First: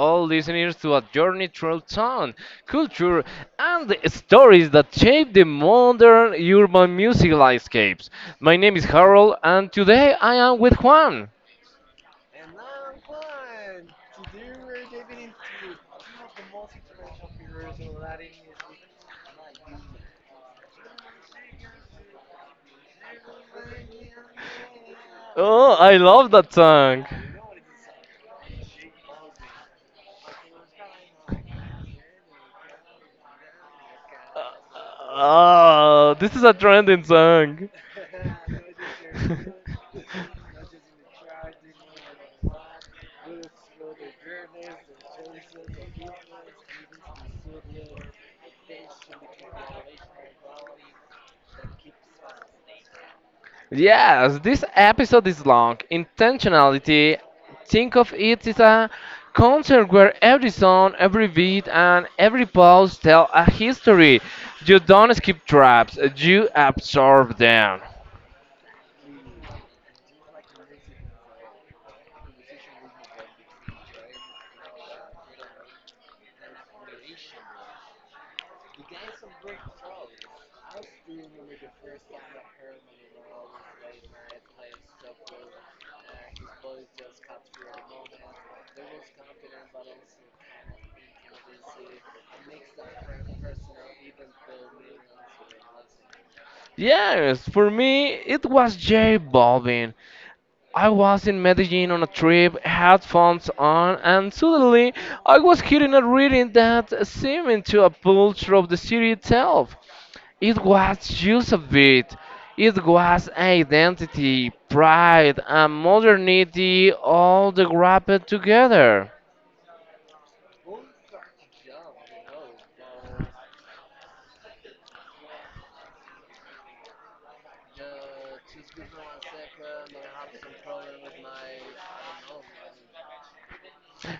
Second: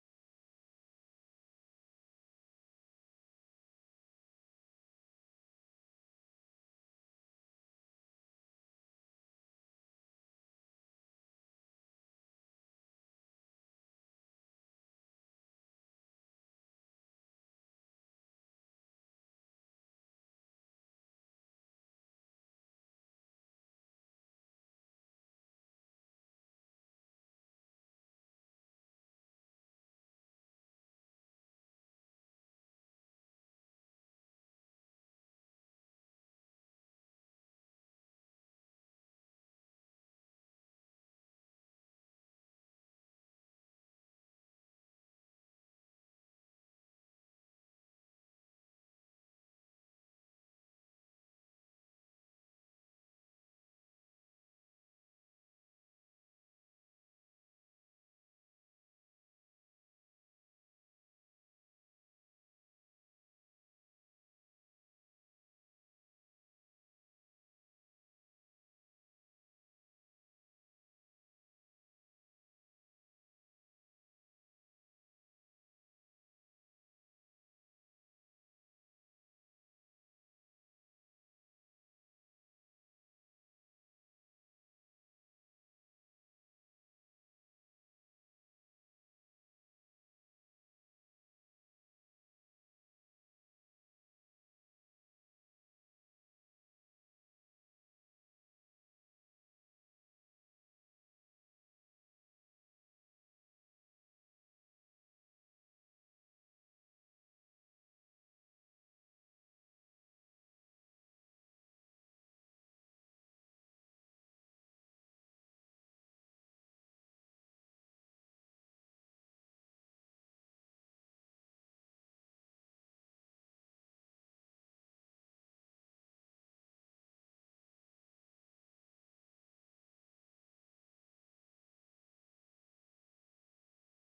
all listeners to a journey through town, culture, and the stories that shape the modern urban music landscapes. My name is Harold, and today I am with Juan. Oh, I love that song. Uh, Oh, this is a trending song. Yes, this episode is long. Intentionality. Think of it as a concert where every song, every beat, and every pause tell a history. You don't skip traps, you absorb them. Yes, for me, it was J Balvin. I was in Medellin on a trip, headphones on, and suddenly I was hearing a reading that seemed to a pulse of the city itself. It was just a bit. It was identity, pride, and modernity all wrapped together.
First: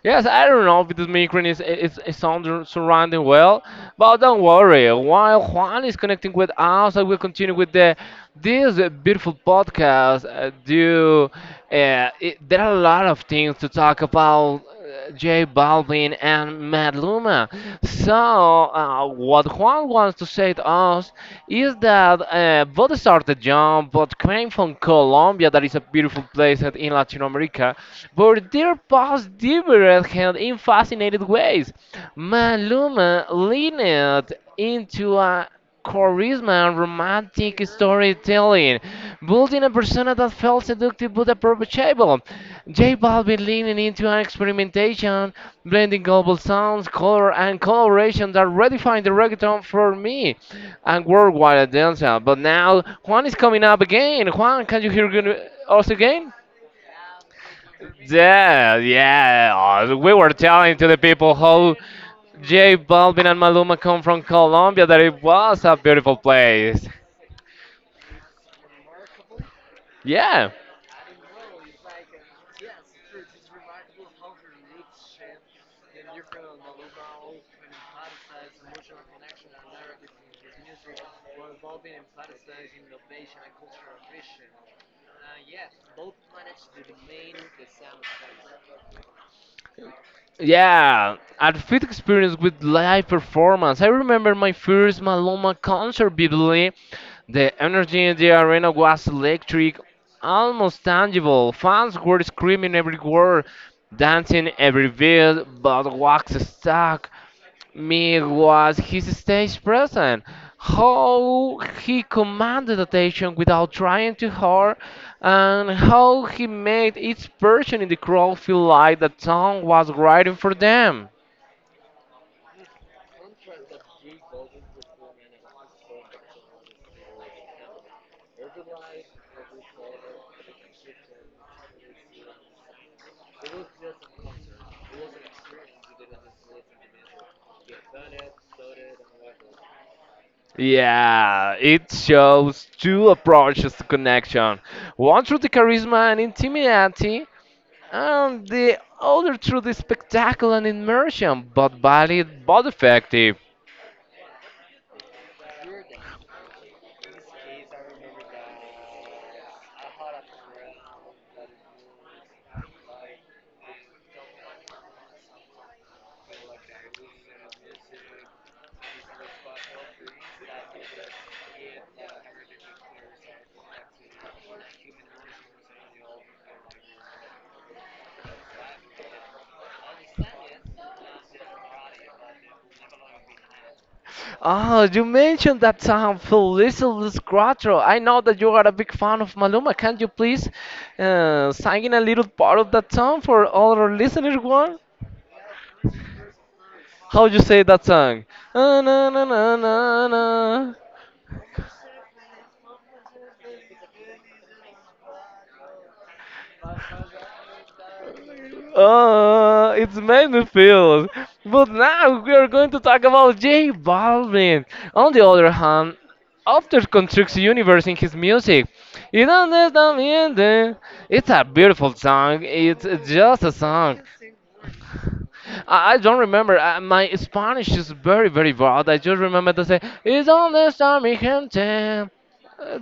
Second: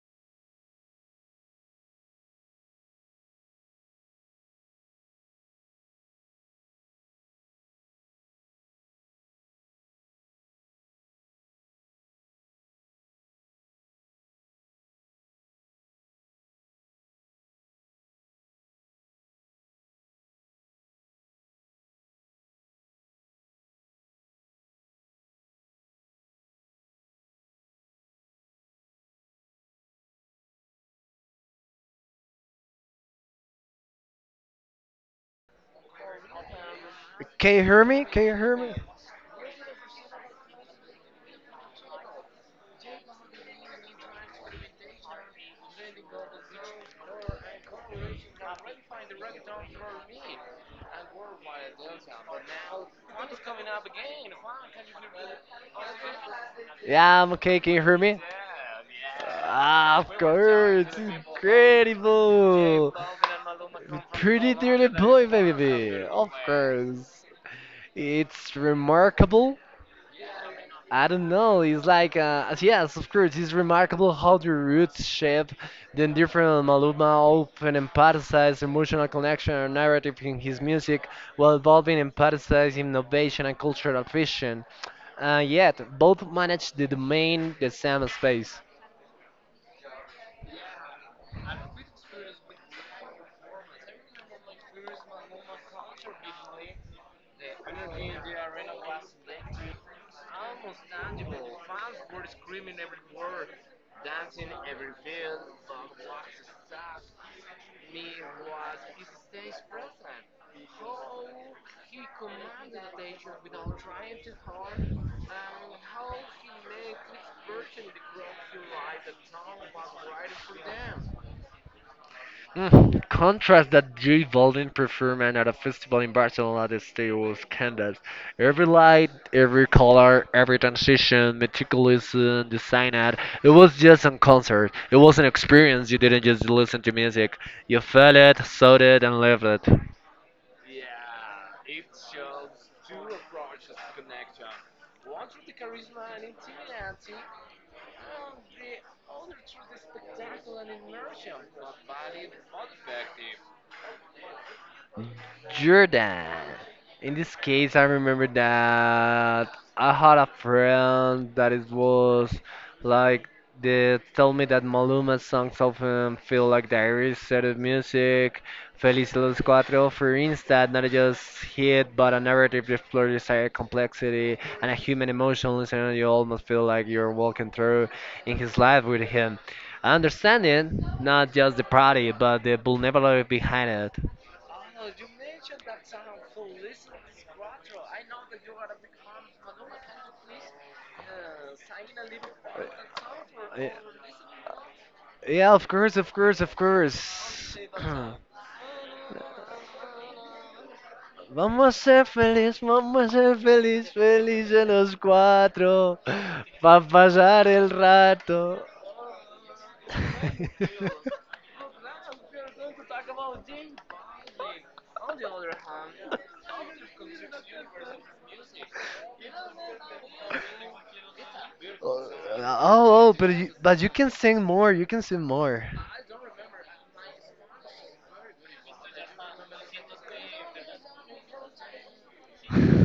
Yes, I don't know if this migrant is under, surrounding well, but don't worry. While Juan is connecting with us, I will continue with the this beautiful podcast. There are a lot of things to talk about. J Balvin and Mad Luma. So, what Juan wants to say to us is that both started young but came from Colombia. Colombia, that is a beautiful place in Latin America, but their past diverged in fascinating ways. Maluma leaned into a charisma and Can you romantic hear me? Can you hear me? storytelling, building a persona that felt seductive but approachable. J Balvin leaning into an experimentation, blending global sounds, color, and coloration that redefined the reggaeton for me and worldwide at Delta. But now Juan is coming up again. Juan, can you hear us again? Yeah, I'm okay. Can you hear me? Yeah, yeah. Oh, Ah, of we were telling course. to the people how J Incredible. Balvin and Maluma come from Pretty Colombia dearly that it boy, was a baby. beautiful Of place. course. It's remarkable. Yeah. I don't know. It's like, yes, of course, it's remarkable how the roots shape the different Maluma open emphasizes emotional connection and narrative in his music, while evolving emphasizes innovation and cultural vision. Yet, both manage the domain the same space. Yeah, a fit experience with live performance. I remember my first Maloma concert vividly. The energy in the arena was electric, almost tangible. Fans were screaming every word, dancing every beat, but wax stuck. Me was his stage presence, how he commanded attention without trying too hard, and how he made each person in the crowd feel like the town was writing for them. Contrast that J Balvin performance at a festival in Barcelona this day was candid. Every light, every color, every transition, meticulously designed. It was just a concert. It was an experience. You didn't just listen to music. You felt it, saw it, and lived it. Yeah, it shows two approaches to connection, one through the charisma and intimacy, and the other through the spectacle and immersion, but valid but effective. Jordan. In this case, I remember that I had a friend that it was like they told me that Maluma's songs often feel like diaries, set of music, Feliz Los Cuatro, for instance, not just hit but a narrative that explores desire, complexity, and a human emotion. Listening, you almost feel like you're walking through in his life with him. Understanding not just the party, but the vulnerability behind it. Oh, you mentioned that song, Feliz Cuatro. I know that you are a big fan of Maluma. Can you please sing a little part of that song for Yeah, all our listeners? One, yeah, of course, of course, of how you course. say that song? Ah, na, na, na, na, na. Vamos a ser feliz, vamos a ser feliz, felices los cuatro, pa pasar el rato. Oh, it's made me feel. But now we are going to talk about J Balvin. On the other hand, after constructs universe in his music. You don't need to be in. It's a beautiful song. It's Oh, oh, just a but you song. can sing more. You can sing more. I don't remember. My Spanish is very, very bad. I just remember to say, "Y dónde está mi gente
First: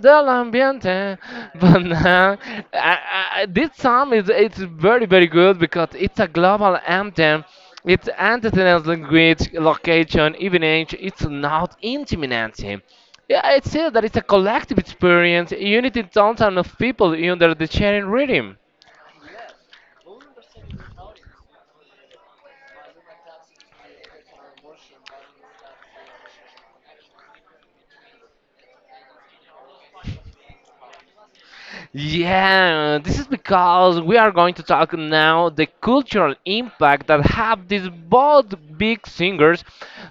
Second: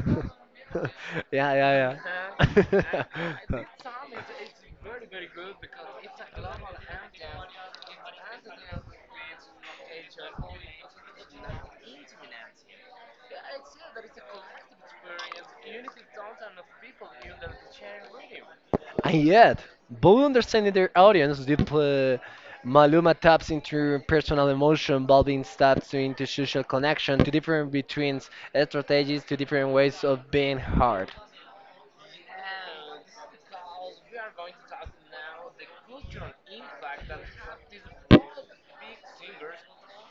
del ambiente?" Yeah, But now, yeah, yeah. This song is it's very, very good because it's a global anthem. It's antithetical language, location, even age. It's not intimidating. Yeah, I'd say that it's a collective experience, unity downtown of people under the sharing rhythm. And yet, both understanding their audience, deep, Maluma taps into personal emotion, involving steps into social connection, to different between strategies, to different ways of being heard. Yeah, this is because we are going to talk now the cultural impact that have these both big singers.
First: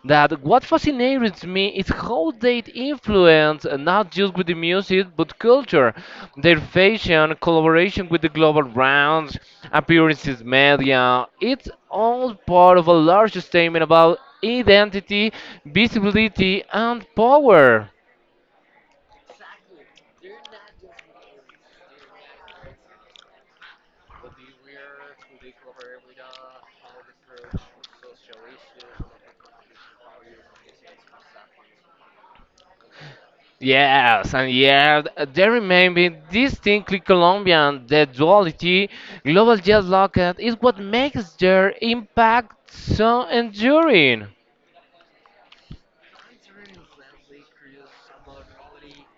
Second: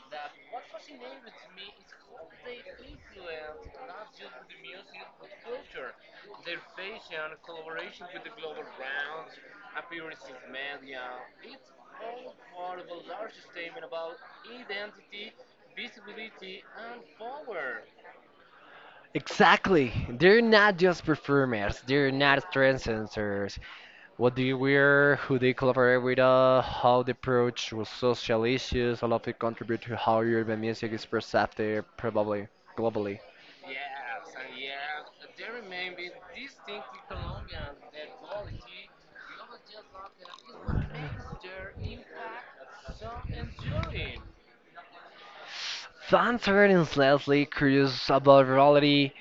That what fascinates me is how they influence not just with the music but culture, their fashion, collaboration with the global brands, appearances, media. It's all part of a larger statement about identity, visibility, and power. Exactly. They're not just performers, they're not trendsetters. What they wear, who they collaborate with, how they approach with social issues, all of it contribute to how urban music is perceived probably globally. Yes, and yeah, they remaining distinctly Colombian. The duality, global jazz locket, is what makes their impact so enduring. Fans are endlessly curious about reality.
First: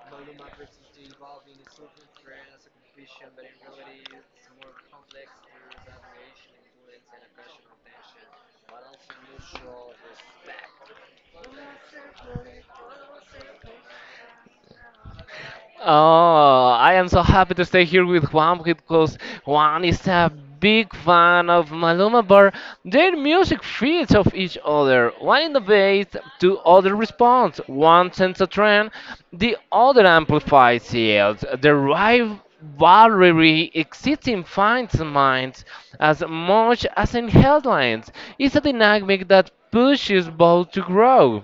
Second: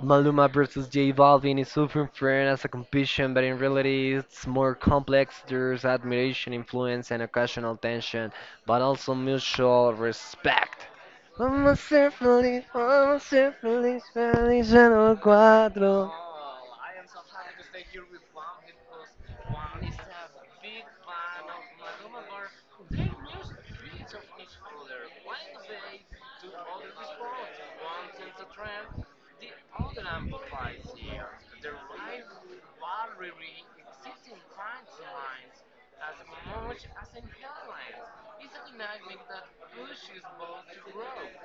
Maluma versus J Balvin is often framed as a competition, but in reality, it's more complex. There's admiration, influence, and occasional tension, but also mutual respect. Vamos a ser feliz, vamos a ser feliz, feliz en los cuatro. Oh, I am so happy to stay here with Juan because Juan One is is a a big big fan fan of Maluma of Bar. music. Their music feeds off each other. One One wants innovates, to two other follow responds. One sends a trend, trend. the All the other amplifiers amplifies here it. The derive rivalry from the exists in fans' same. minds as much as in headlines. It's a dynamic that pushes both to grow.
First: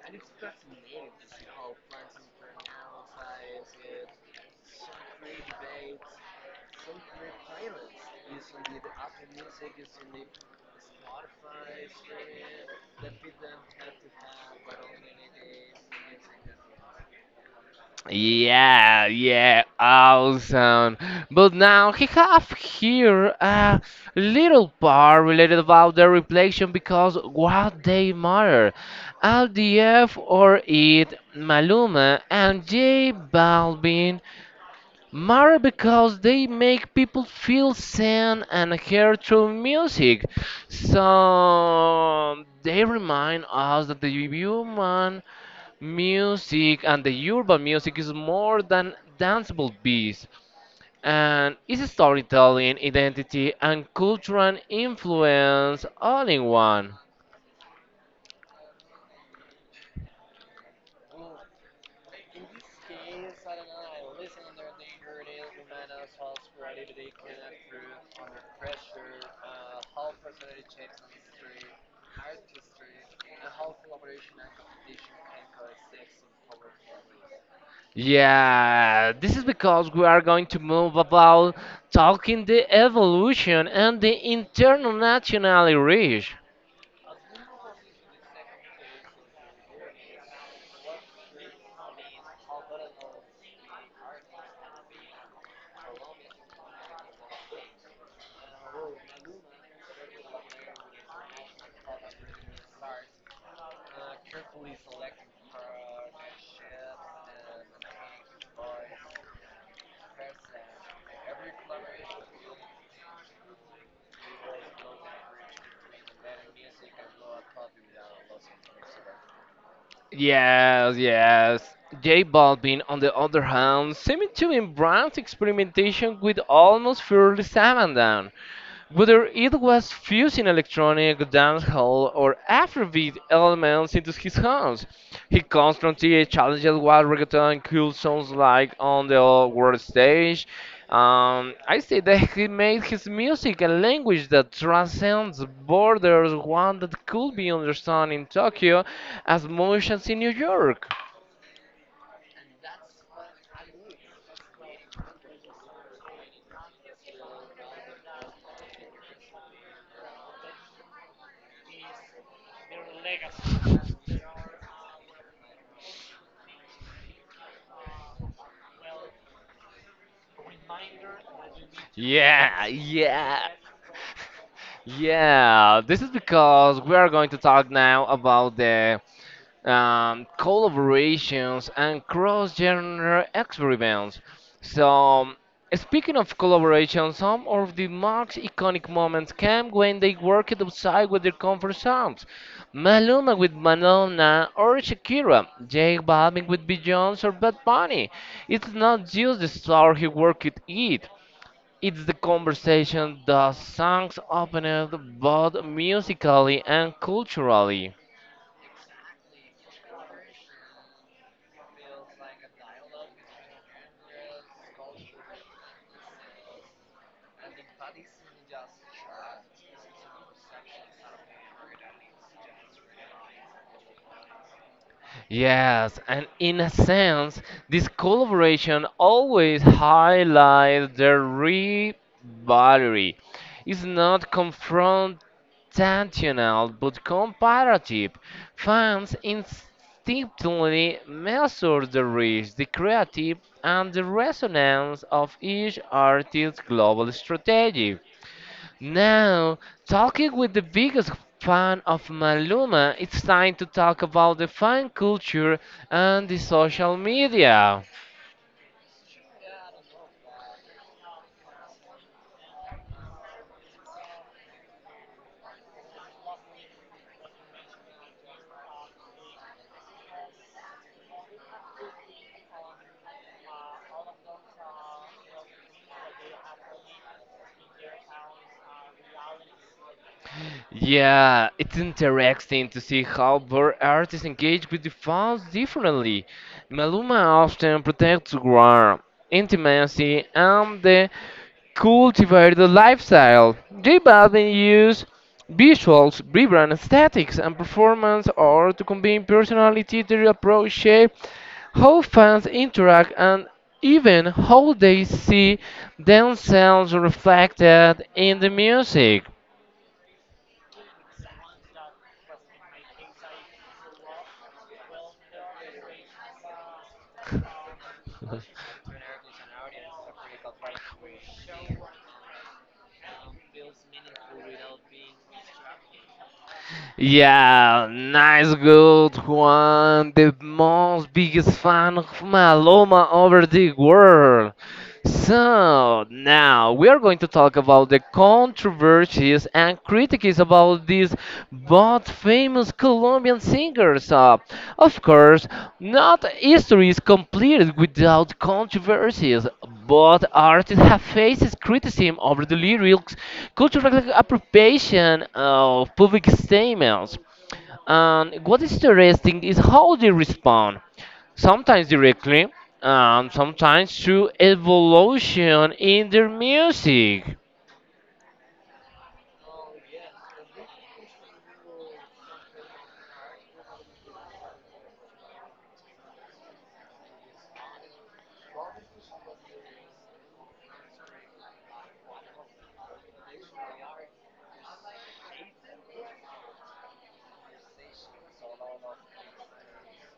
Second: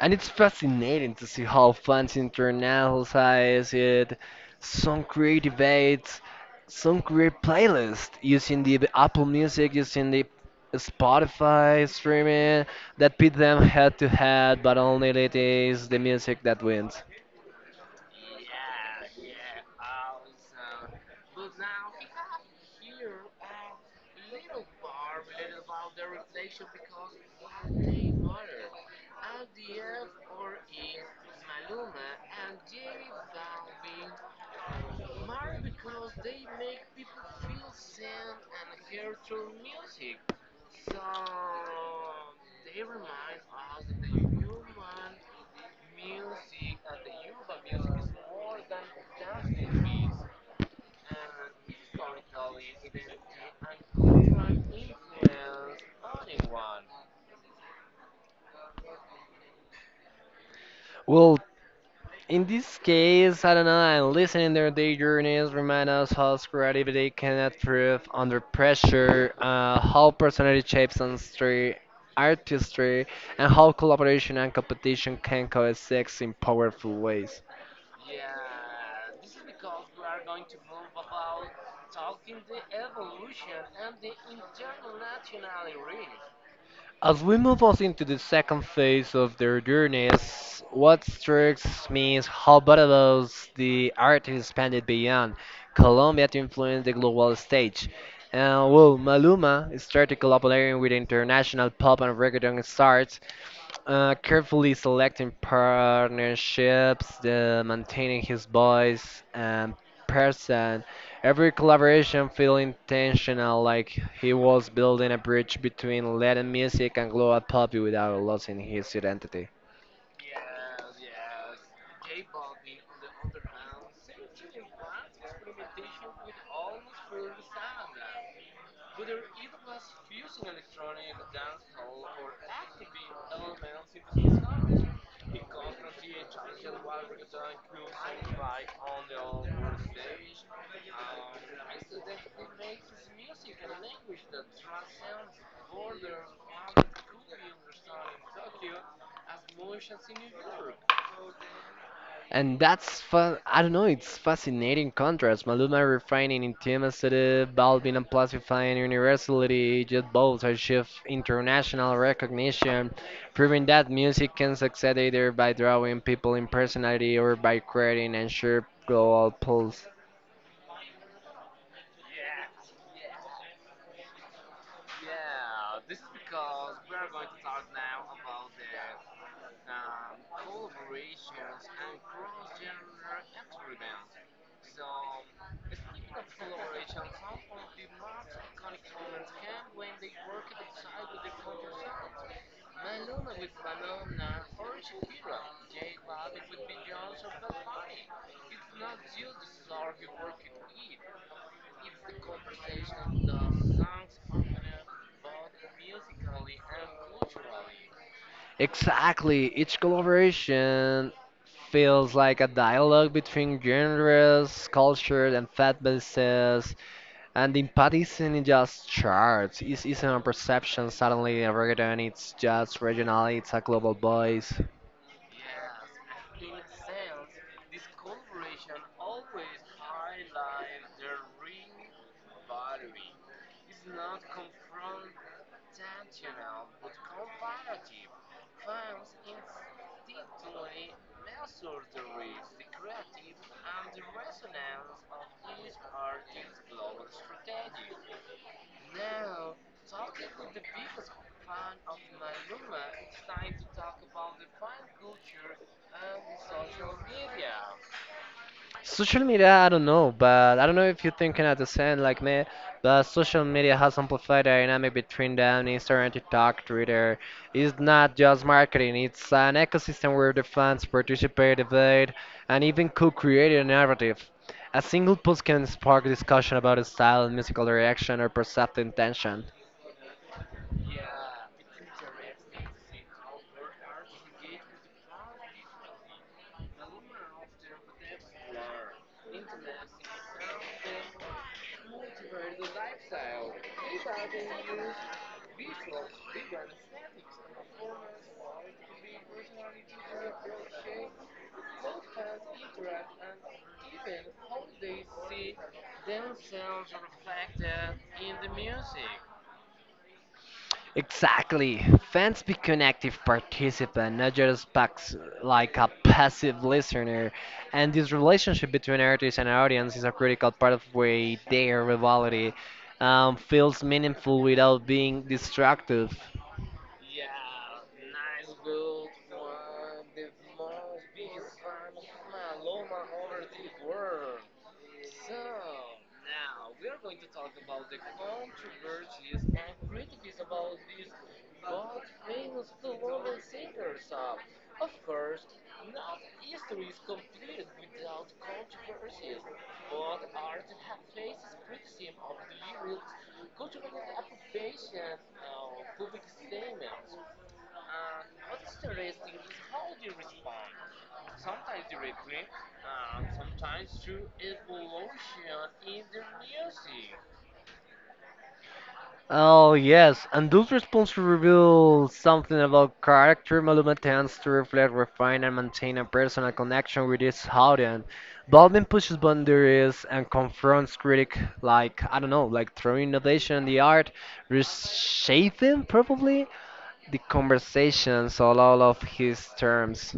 And it's fascinating to see how fans internalize it. Some create debates, some create playlists using the Apple Music, using the Spotify streaming that pit them head to head, but only it is the music that wins. Yeah, yeah, awesome. But now he have here a little part related about the reflection because what they matter. LDF or it Maluma and J Balvin matter because they make people feel seen and heard through music. So they remind us that the human music and the urban music is more than danceable beats and is storytelling, identity, and cultural influence all in one. Well, in this case, I don't know, and listening their day journeys remind us how creativity can improve under pressure, how personality shapes ancestry, artistry, and how collaboration and competition can coexist in powerful ways. Yeah, this is because we are going to move about talking the evolution and the international reach. As we move us into the second phase of their journeys, what strikes me is how Barbados the art expanded beyond Colombia to influence the global stage. And well, Maluma started collaborating with international pop and reggaeton stars carefully selecting partnerships, the maintaining his voice and person. Every collaboration feel intentional, like he was building a bridge between Latin music and global pop without losing his identity. Yes, yes. J Balvin, on the other hand, seemed to embrace experimentation with almost fearless abandon. Whether it was fusing electronic, dancehall, or Afrobeat elements into his songs, he constantly challenged what reggaeton cool sounds like on the world stage. I say that he made his music a language that transcends borders, one that could be understood in Tokyo as much as in New York. And that's, I don't know, it's fascinating contrast. Maluma refining intimacy, Balvin amplifying universality, just both achieve international recognition, proving that music can succeed either by drawing people in personality or by creating and shared global pulse. Yeah, yeah. Yeah, this is because we are going to talk now about the collaborations and cross-genre experiments. So, speaking of collaboration, some of the most iconic moments came when they worked outside with their comfort zones. Maluma with Madonna or Shakira, Jake Balvin with Beyoncé or Bad Bunny. It's not just the star he worked it. It's the conversation the songs opened both musically and culturally. Exactly, each collaboration feels like a dialogue between genres, cultures, and fan bases. And in Pat isn't just charts, it's a perception. Suddenly, in reggaeton, it's just regional, it's a global voice. Yes, and in a sense, this collaboration always highlights the rivalry. It's not confrontational but comparative. Fans instinctively measure the reach, the creative, and the resonance of each artist's global strategy. Now, talking with the biggest fan of Maluma, it's time to talk about the fan culture and the social media. Social media, I don't know, but I don't know if you're thinking at the same like me, but social media has amplified the dynamic between them, Instagram, TikTok, Twitter. It's not just marketing, it's an ecosystem where the fans participate, debate, and even co-create a narrative. A single post can spark discussion about a style, musical reaction, or perceived intention. Yeah, it's interesting to see how bird artists engage with the fans differently. Maluma often protects ground, intimacy, and the cultivated lifestyle. J Balvin uses visuals, vibrant aesthetics, and performance art to combine personality to approach shape, how fans interact, and even how they see themselves reflected in the music. Exactly. Fans become active participants, not just packs like a passive listener. And this relationship between artist and audience is a critical part of why their rivalry feels meaningful without being destructive. Yeah, nice, good one. The most biggest fan of Maloma over the world. So now we are going to talk about the controversies and critiques about these both famous Colombian singers. Of course, not history is completed without controversies, but artists have faced criticism over the lyrics, cultural appropriation of public statements. And what is interesting is how they respond. Sometimes directly, and sometimes through evolution in their music. Oh yes, and those responses reveal something about character. Maluma tends to reflect, refine, and maintain a personal connection with his audience. Baldwin pushes boundaries and confronts critic like I don't know, like through innovation in the art, reshaping probably the conversations on all of his terms.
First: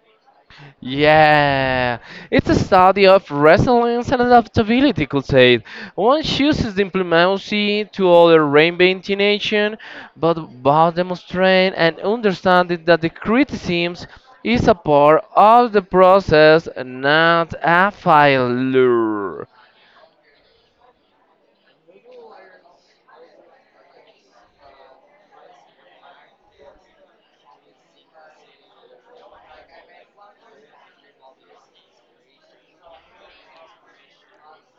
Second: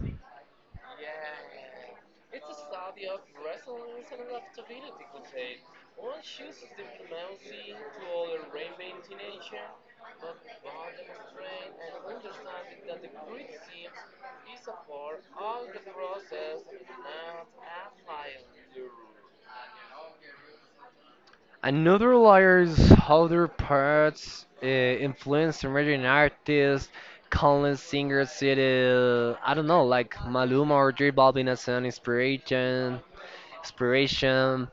Yeah, it's a study of resilience and adaptability, could say. One chooses diplomacy to other reinvention, but both demonstrate and understanding that the criticisms is a part of the process, not a failure. Another layers how their parts influence emerging artists, countless singers, it is, I don't know, like Maluma or J Balvin as an inspiration, inspiration,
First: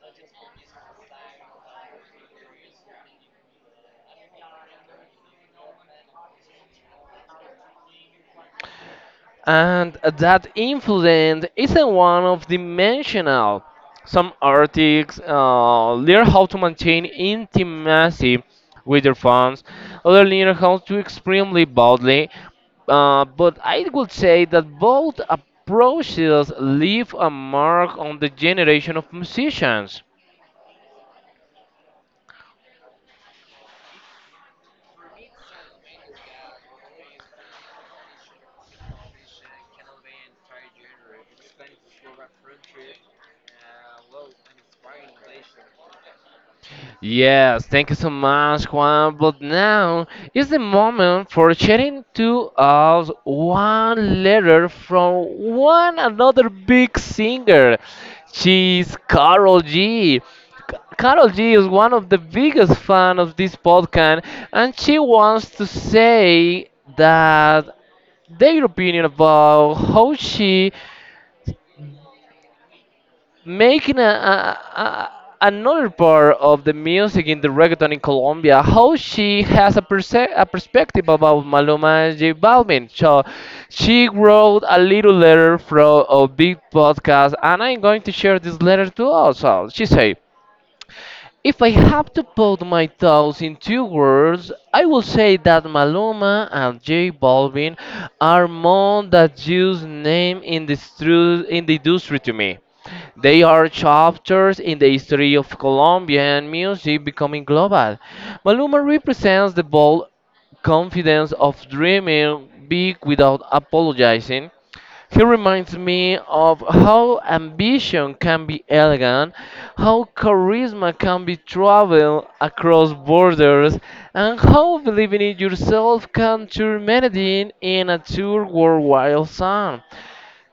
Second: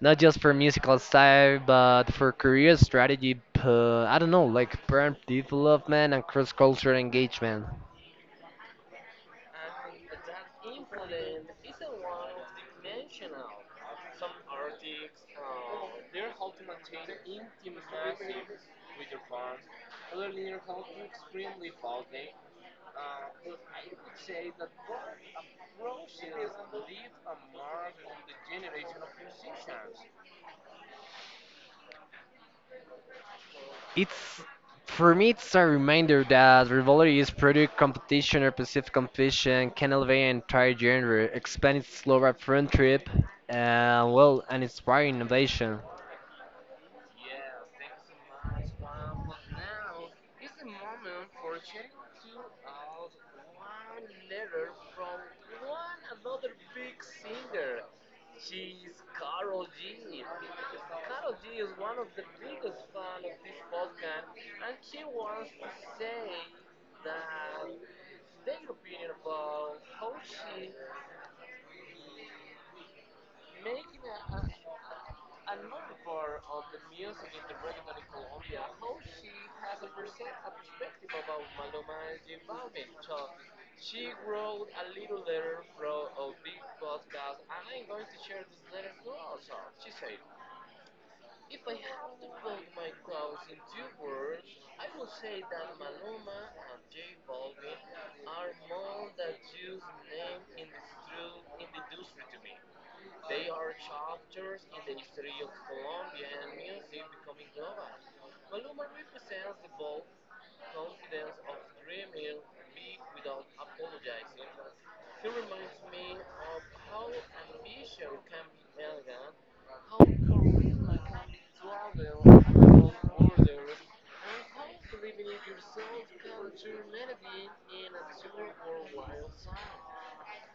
not just for musical style, but for career strategy, I don't know, like brand development and cross-cultural engagement. And that influence isn't one of dimensional. Some artists learn how to maintain intimacy with their fans, others learn how to extremely boldly. But I would say that both approaches leave a mark on the generation of musicians. It's for me, it's a reminder that rivalry is product competition or perceived competition can elevate an entire genre, expand its global front trip, and well, and inspire innovation. Yes, thank you so much, Juan. But now is the moment for sharing to us one letter from one another big singer. She's Carol G. Carol G is one of the biggest fan of this podcast, and she wants to say that their opinion about how she making a another part of the music in the reggaeton in Colombia, how she has a, a perspective about Maluma and J Balvin. So she wrote a little letter from a big podcast, and I'm going to share this letter to us. So she said, if I have to put my thoughts in two words, I will say that Maluma and J Balvin are more than just name in the, in the industry to me. They are chapters in the history of Colombian music becoming global. Maluma represents the bold confidence of dreaming big without apologizing, he reminds me of how ambition can be elegant, how charisma can be travel across borders, and how believing in yourself can turn melody in a tour worldwide song.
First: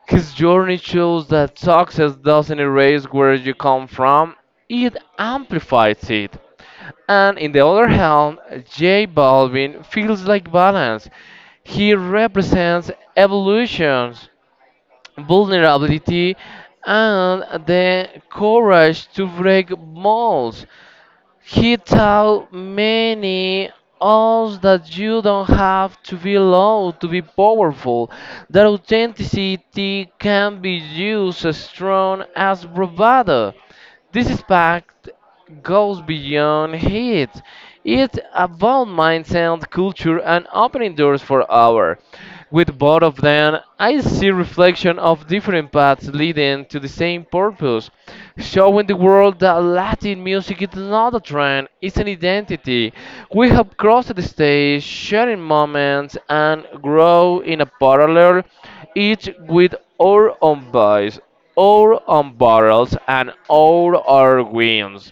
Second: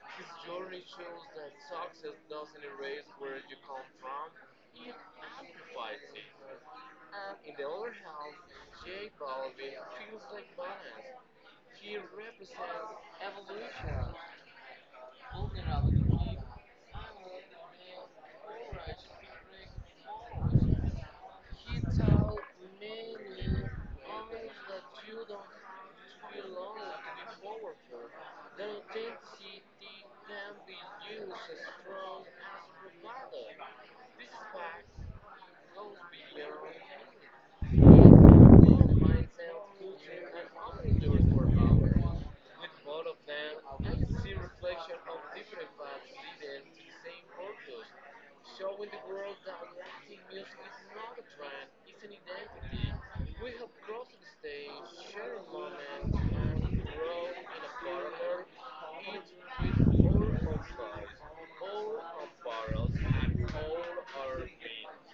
His journey shows that success doesn't erase where you come from, it amplifies it. And in the other hand, J Balvin feels like balance. He represents evolution, vulnerability, and the courage to break molds. He taught many us that you don't have to be low to be powerful, that authenticity can be used as strong as bravado. This impact goes beyond hate. It's about mindset, culture, and opening doors for our. With both of them, I see reflection of different paths leading to the same purpose, showing the world that Latin music is not a trend, it's an identity. We have crossed the stage, sharing moments, and grow in a parallel, each with our own voice, our own battles, and all our wins.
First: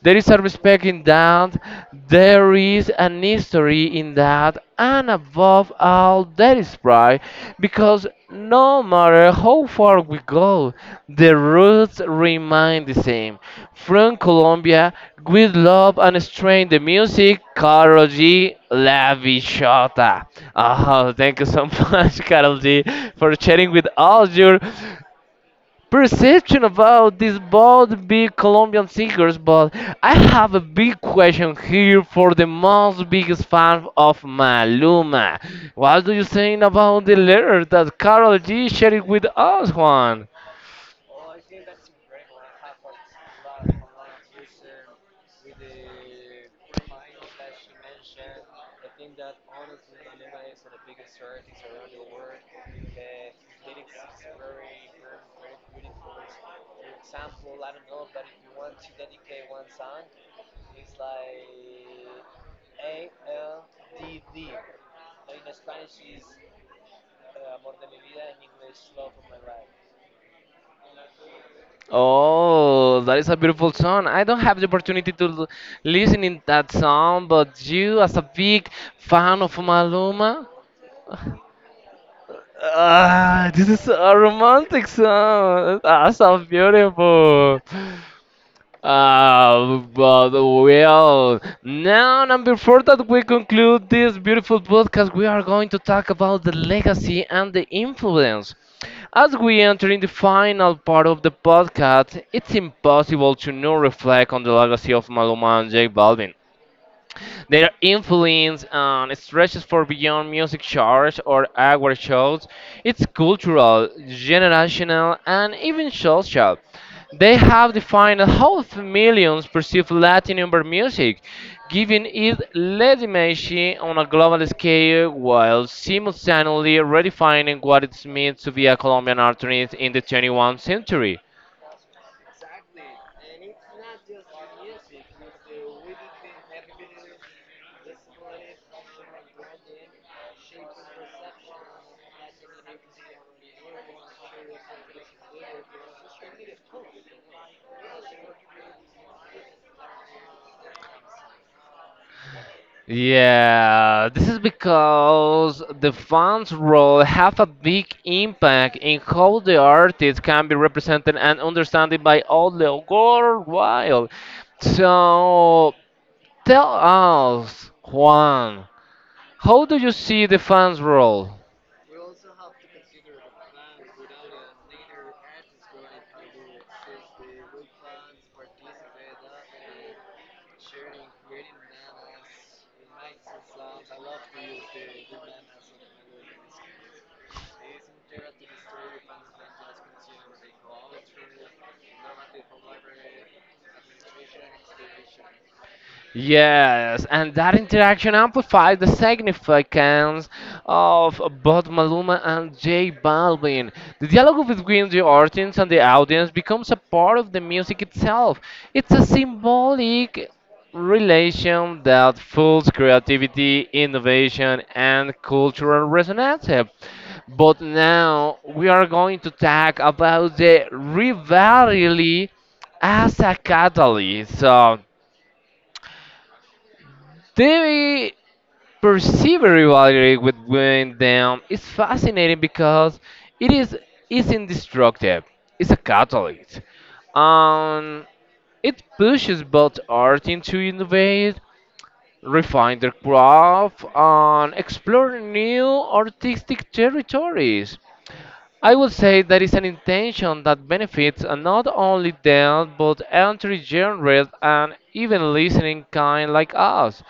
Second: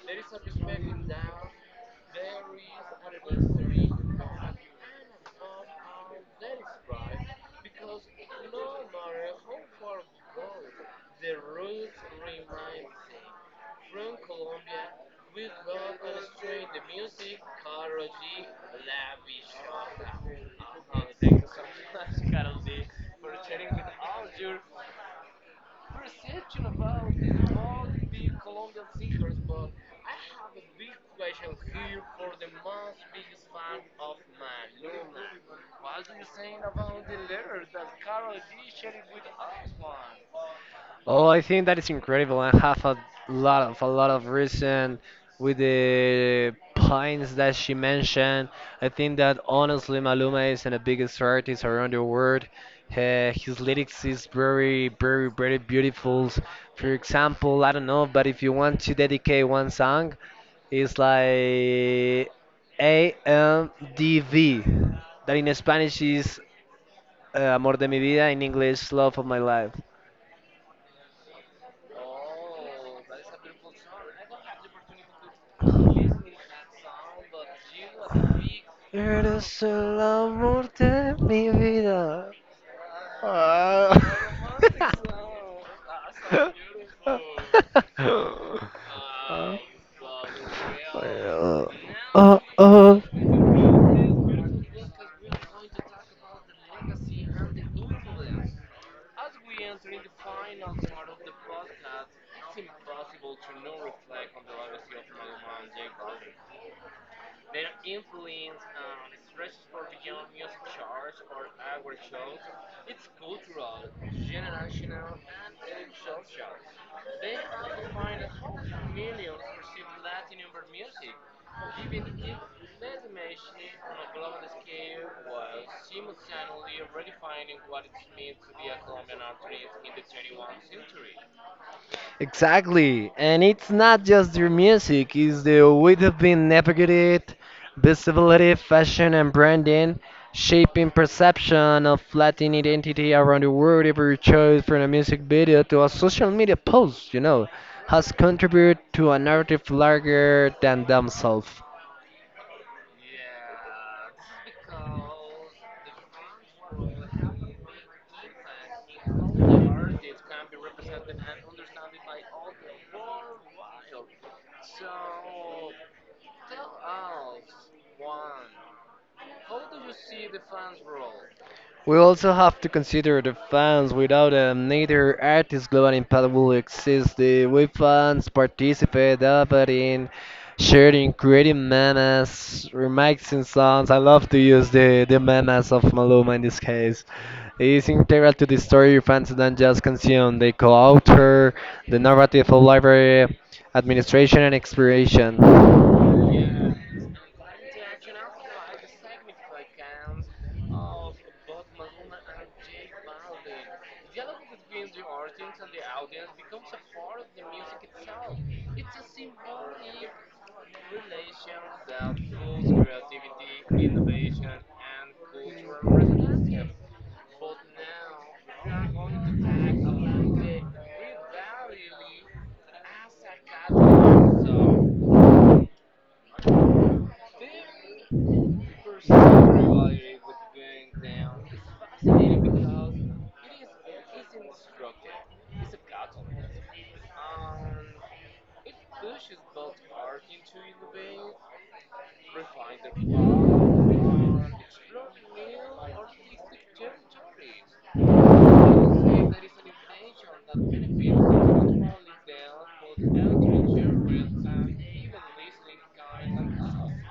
There is a respect in that, there is an history in that, and above all, there is pride, because no matter how far we go, the roots remain the same. From Colombia, we love and strain the music, Carol G. La Bichota. Oh, thank you so much, Carol G, for sharing with all your perception about these both big Colombian singers, but I have a big question here for the most biggest fan of Maluma. What do you think about the letter that Carol G shared with us, Juan? Oh, I think that is incredible and have a lot of reason with the points that she mentioned. I think that honestly Maluma is one of the biggest artists around the world. His lyrics is very, very, very beautiful. For example, I don't know, but if you want to dedicate one song, it's like AMDV. That in Spanish is Amor de mi vida, in English, Love of my life. Oh, that is a beautiful song. I don't have the opportunity to listen in that song, but you, as a big fan of Eres el Maluma, amor de mi vida. ah, this is Ah. a romantic song. Ah, so beautiful. But well, now Oh, and before oh. that we conclude this beautiful podcast, we are going to talk about the legacy and the influence. As we enter in the final part of the podcast, it's impossible to not reflect on the legacy of Maluma and J Balvin. Their influence stretches for beyond music charts or award shows. It's cultural, generational, and even social. They have defined how millions perceive Latin urban music, giving it legitimacy on a global scale while simultaneously redefining what it means to be a Colombian artist in the 21st century. Exactly, and it's not just their music, it's the way they've been navigated, visibility, fashion, and branding, shaping perception of Latin identity around the world. Every choice from a music video to a social media post, you know, has contributed to a narrative larger than themselves. Yeah, this is because the fans role have a big impact in how the artist can be represented and understood by all the worldwide. So tell us, Juan, how do you see the fans role? We also have to consider the fans. Without them, neither artist global impact will exist. The way fans participate, debating, sharing, creating memes, remixing songs. I love to use the memes of Maluma in this case. It's integral to the story fans don't just consume. They co-author the narrative of library. Administration and expiration. Yes, and that interaction amplifies the significance of both Maluma and J Balvin. The dialogue between the artist and the audience becomes a part of the music itself. It's a symbolic relation that fuels creativity, innovation, and cultural resonance. But now we are going to talk about the rivalry as a catalyst. So, TV Perceived rivalry between them is fascinating because it is indestructive. It's a catalyst. Um, it pushes both art into innovate, refine their craft, and explore new artistic territories. I would say that is an intention that benefits not only them but entry genres and even listening kind like us,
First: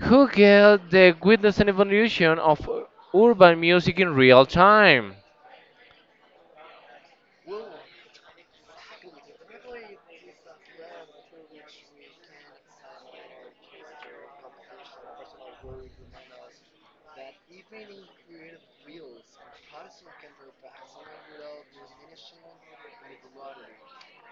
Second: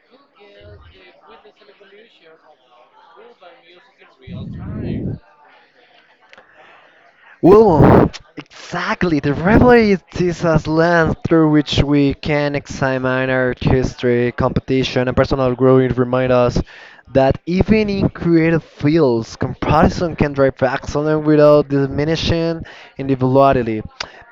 who get the witness and evolution of urban music in real time. Well, exactly. The rivalry is a lens through which we can examine our history, competition, and personal growth. It reminds us that even in creative fields, comparison can drive excellence without diminishing individuality.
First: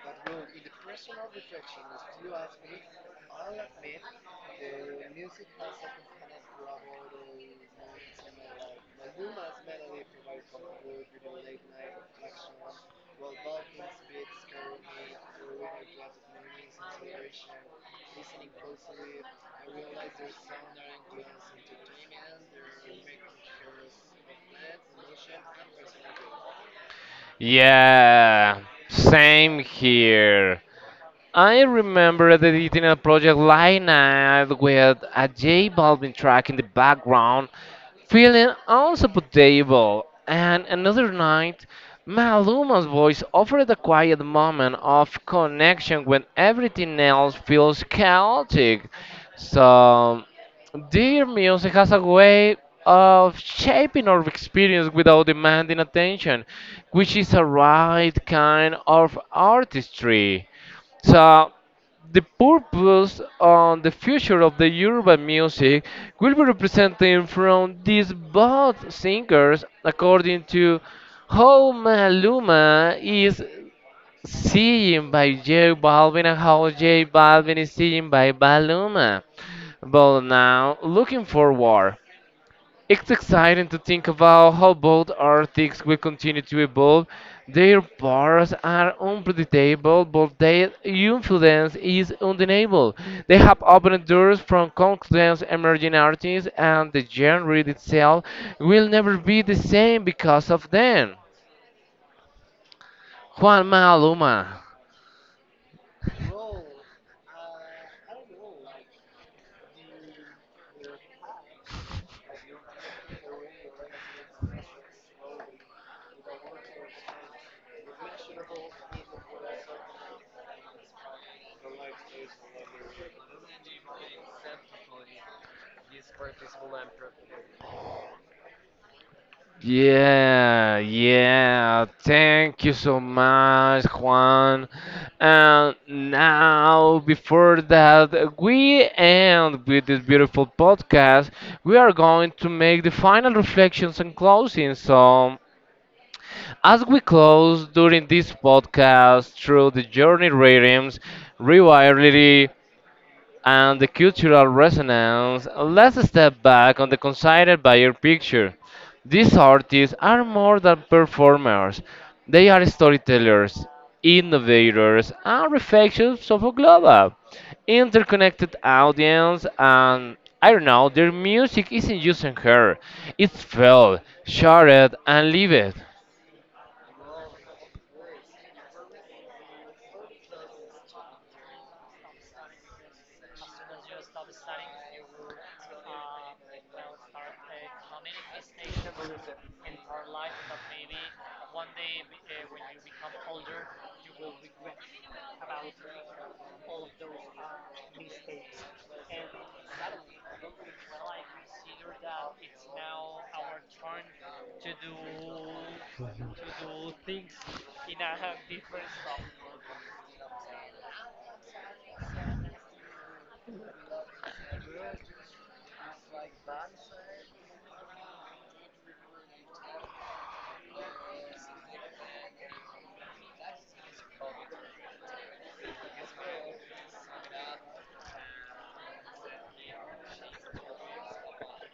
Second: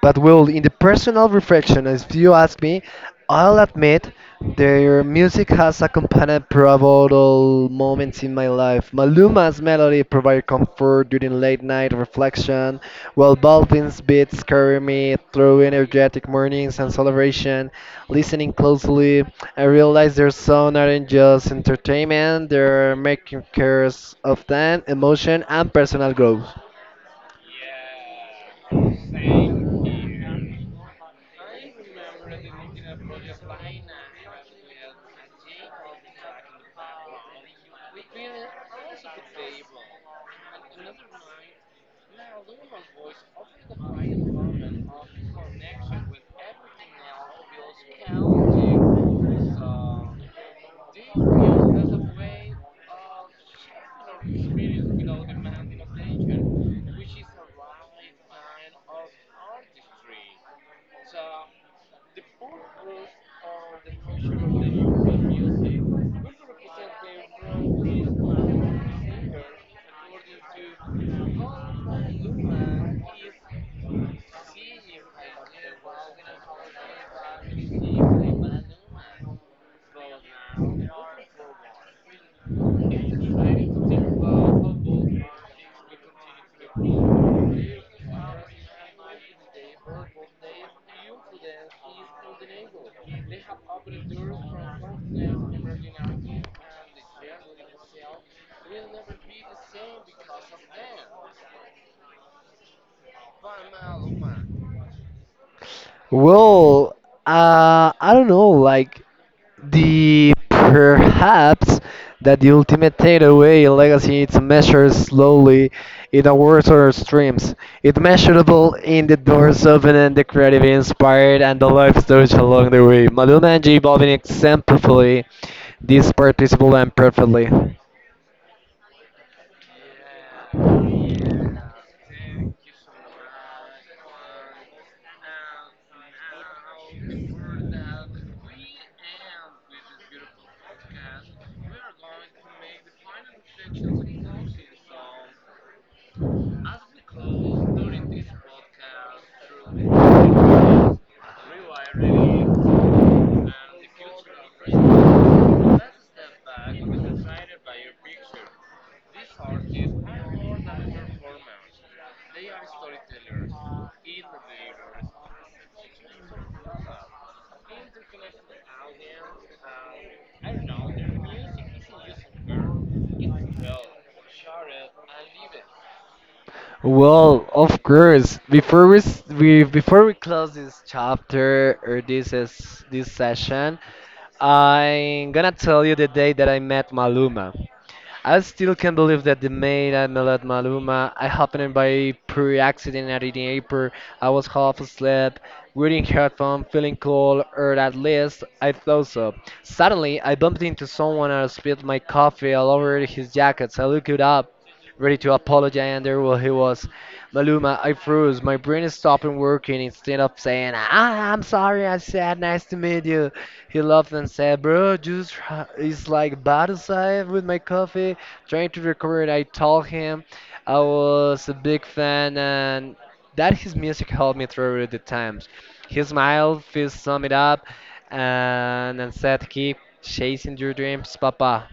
But, well, in the personal reflection, as you ask me, I'll admit. Their music has accompanied pivotal moments in my life. Maluma's melody provided comfort during late night reflection, while Baldwin's beats carry me through energetic mornings and celebration. Listening closely, I realize their sound aren't just entertainment, they're making cares of time, emotion, and personal growth. Yeah, same here. I remember editing a project like night with a J Balvin track in the background, feeling unsupportable. And another night, Maluma's voice offered a quiet moment of connection when everything else feels chaotic. So, dear music has a way of shaping our experience without demanding attention, which is a right kind of artistry. So the purpose on the future of the urban music will be represented from these both singers according to how Maluma is seen by J Balvin and how J Balvin is seen by Maluma. But now looking forward. It's exciting to think about how both artists will continue to evolve. Their powers are unpredictable, but their influence is undeniable. They have opened doors from countless emerging artists, and the genre itself will never be the same because of them. Juan Maluma. Well, I don't know, like the perhaps that the ultimate takeaway in legacy is measured slowly in awards or streams. It's measurable in the doors open and the creative inspired and the lives touched along the way. Madonna and J Balvin exemplify this participable and perfectly. Yeah, yeah. Thank you so much, Juan. And now, before that, we end with this beautiful podcast. We are going to make the final reflections and closing. So, as we close during this podcast through the journey ratings, rewirely and the cultural resonance, let's step back on the considered buyer picture. These artists are more than performers, they are storytellers, innovators, and reflections of a global, interconnected audience, and I don't know, their music isn't just in her, it's felt, shared, and lived. Well, of course. Before we close this chapter or this is this session, I'm gonna tell you the day that I met Maluma. I still can't believe that the maid I met Maluma, I happened by pure accident at the airport. I was half asleep, wearing headphones, feeling cold, or at least I thought so. Suddenly, I bumped into someone and spilled my coffee all over his jacket. So I looked up, ready to apologize, and there he was. Maluma, I froze. My brain is stopping working instead of saying, ah, I'm sorry, I said nice to meet you. He laughed and said, Bro, just is like bottle side with my coffee. Trying to record, I told him I was a big fan and that his music helped me through the times. He smiled, fist summed it up, and said, Keep chasing your dreams, Papa.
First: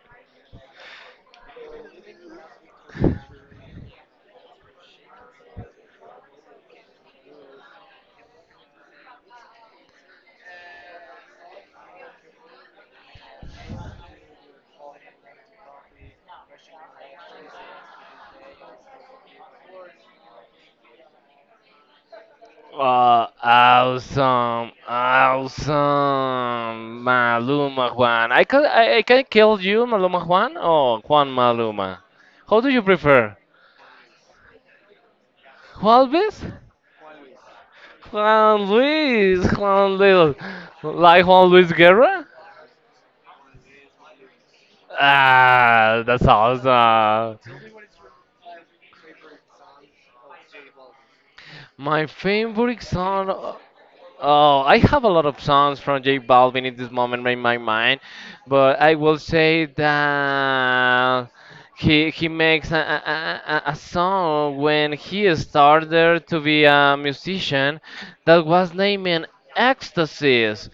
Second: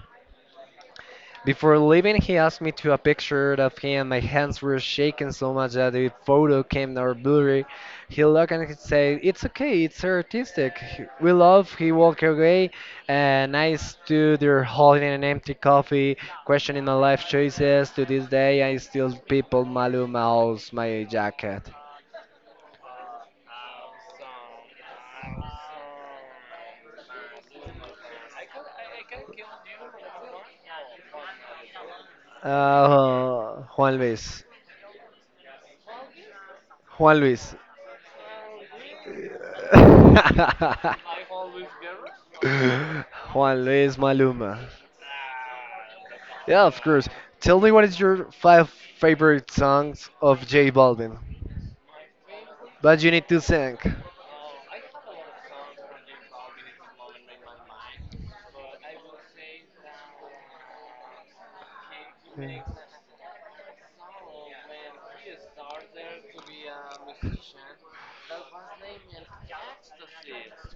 Before leaving, he asked me to a picture of him. My hands were shaking so much that the photo came out blurry. He looked and he said, "It's okay. It's artistic. We love." He walked away, and I stood there holding an empty coffee, questioning my life choices. To this day, I still people Maluma owes my jacket. Well, awesome, awesome, Maluma Juan. I can I can kill you, Maluma Juan, or Juan Maluma. How do you prefer? Juan Luis. Juan Luis? Juan Luis. Juan Luis, Juan Luis, like Juan Luis Guerra? Juan Luis Maluma. Ah, that's Yeah, of course. awesome. Tell me what is your 5 favorite songs of J Balvin? My favorite But you need to song. sing. Oh, I have a lot of songs from J Balvin in this moment in my mind, but I will say that he makes a song when he started to be a musician that was named Ecstasies.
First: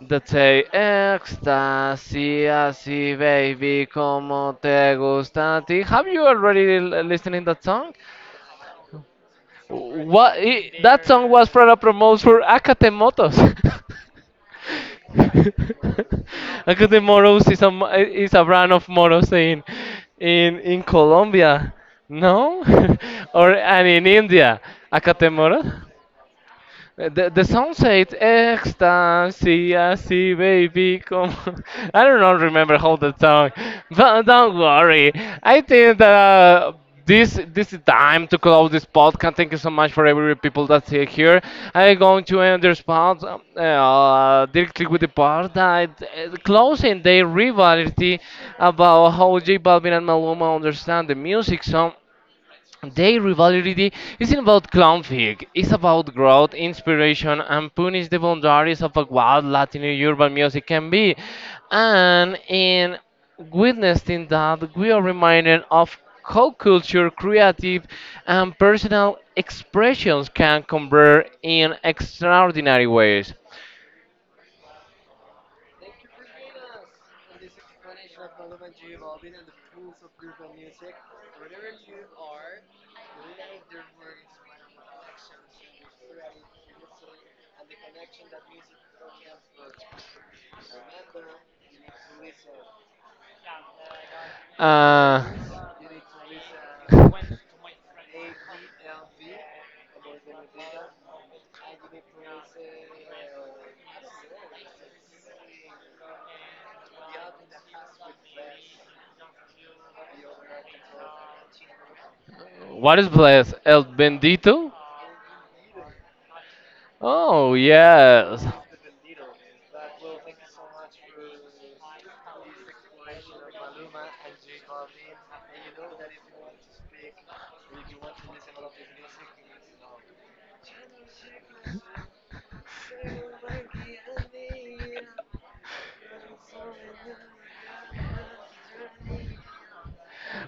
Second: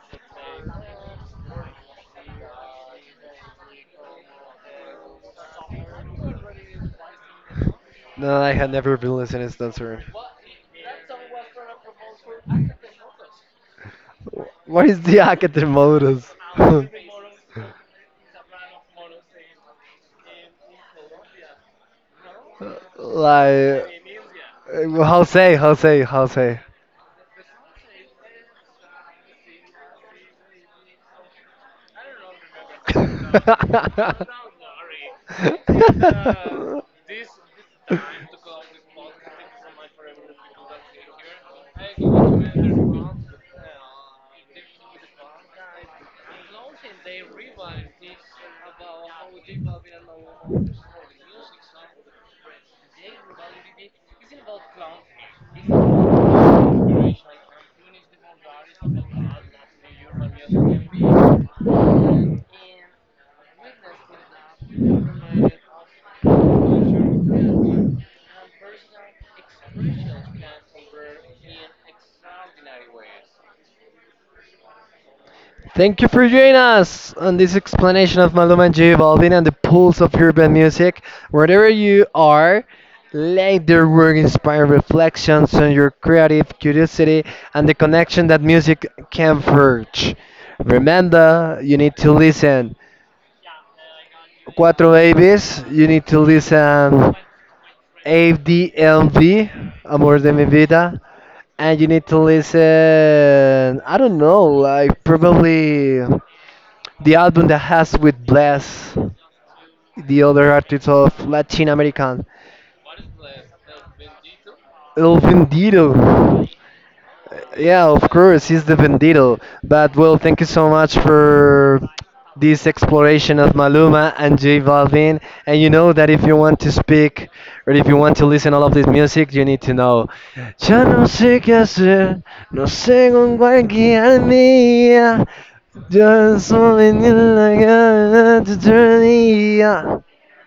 That say ecstasy, así, baby, como te gusta a ti. Have you already listening that Yeah. song? No, I had never been listening to that term. What I that song was for a promote for Acatemotos. What is the Akatemotos? Because the moros is is a brand of moros in in Colombia, no, or and Like, in India, acate Jose, Acatemoros. Jose, Jose. The song said ecstasy, I see baby, come. On." I do not remember how the song, but don't worry. I think that this is time to close this podcast. Thank you so much for every people that's here. I'm going to end this part directly with the part that closing the rivalry about how J Balvin and Maluma understand the music. So. Their rivalry isn't about conflict, it's about growth, inspiration, and punish the boundaries of what Latin urban music can be. And in witnessing that, we are reminded of how culture, creative, and personal expressions can convert in extraordinary ways. Thank you for joining us on this explanation of Malum and J Balvin and the pulse of urban music. Wherever you are, let their work inspire reflections on your creative curiosity and the connection that music can forge. Remember, you need to listen. Cuatro Uh, babies, you need to listen ADMV, Amor de mi vida, and you need to listen, I don't know, like probably the album that has with Bless, the other artist of Latin American, what is blessed? El Bendito? El Vendido. Oh, Yeah, of yes. course, he's the Vendito. But well, thank you so much for this exploration of Maluma and J Balvin. And you know that if you want to speak or if you want to listen all of this music, you need to know. Ya no sé qué hacer, no sé con cuál guiarme. Ya solo en la cara te tenía.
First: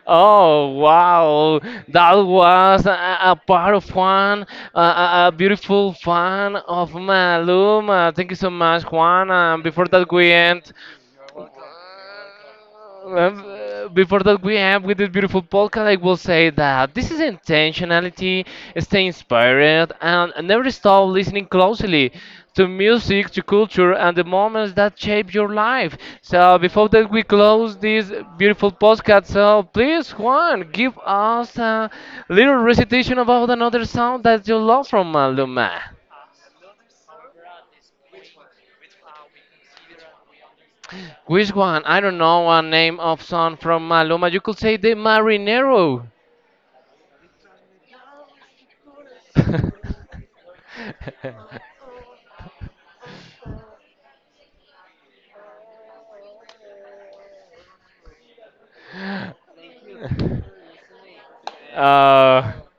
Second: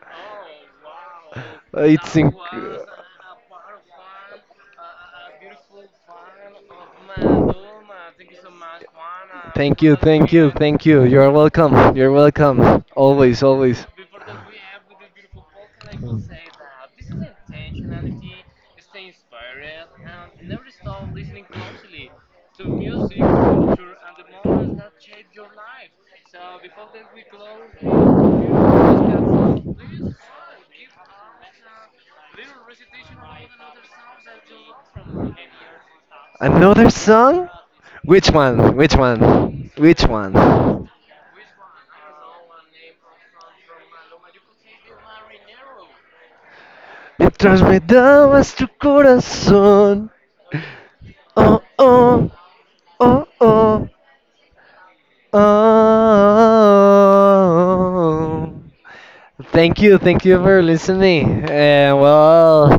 Oh wow, It's that inc- was a part of Juan, a beautiful fan of Maluma. Thank you so much, Juan. And before that, Thank we end. you. You're welcome. You're welcome. Always, Um, always. before that we end with this beautiful podcast, I will say that this is intentionality, stay inspired, and never stop listening closely to music, to culture, and the moments that shape your life. So before that we close this beautiful podcast, so please, Juan, give us a little recitation about another song that you love from Maluma. Another song? Which one? Which one? Which one? Which one? I don't know a name of song from Maluma. You could say the Marinero. Mientras me dabas tu corazón. Oh, oh, oh, oh, oh. Thank you for listening. Uh,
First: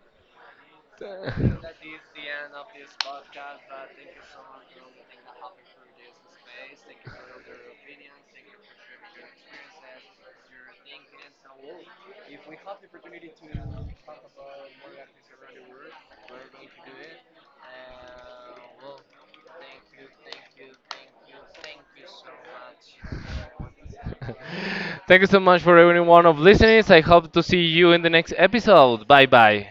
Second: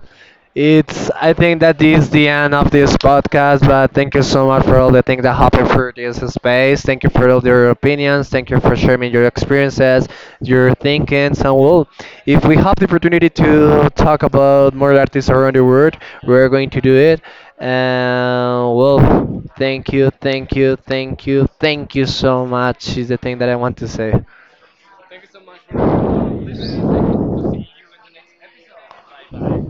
It's I think that is the end of this podcast. But thank you so much for all the things that happened through this space. Thank you for all your opinions. Thank you for sharing your experiences, your thinkings, and well, if we have the opportunity to talk about more artists around the world, we're going to do it. And well, thank you, thank you, thank you, thank you so much. Is the thing that I want to say. Thank you so much for everyone of listening. I hope to see you in the next episode. Bye bye.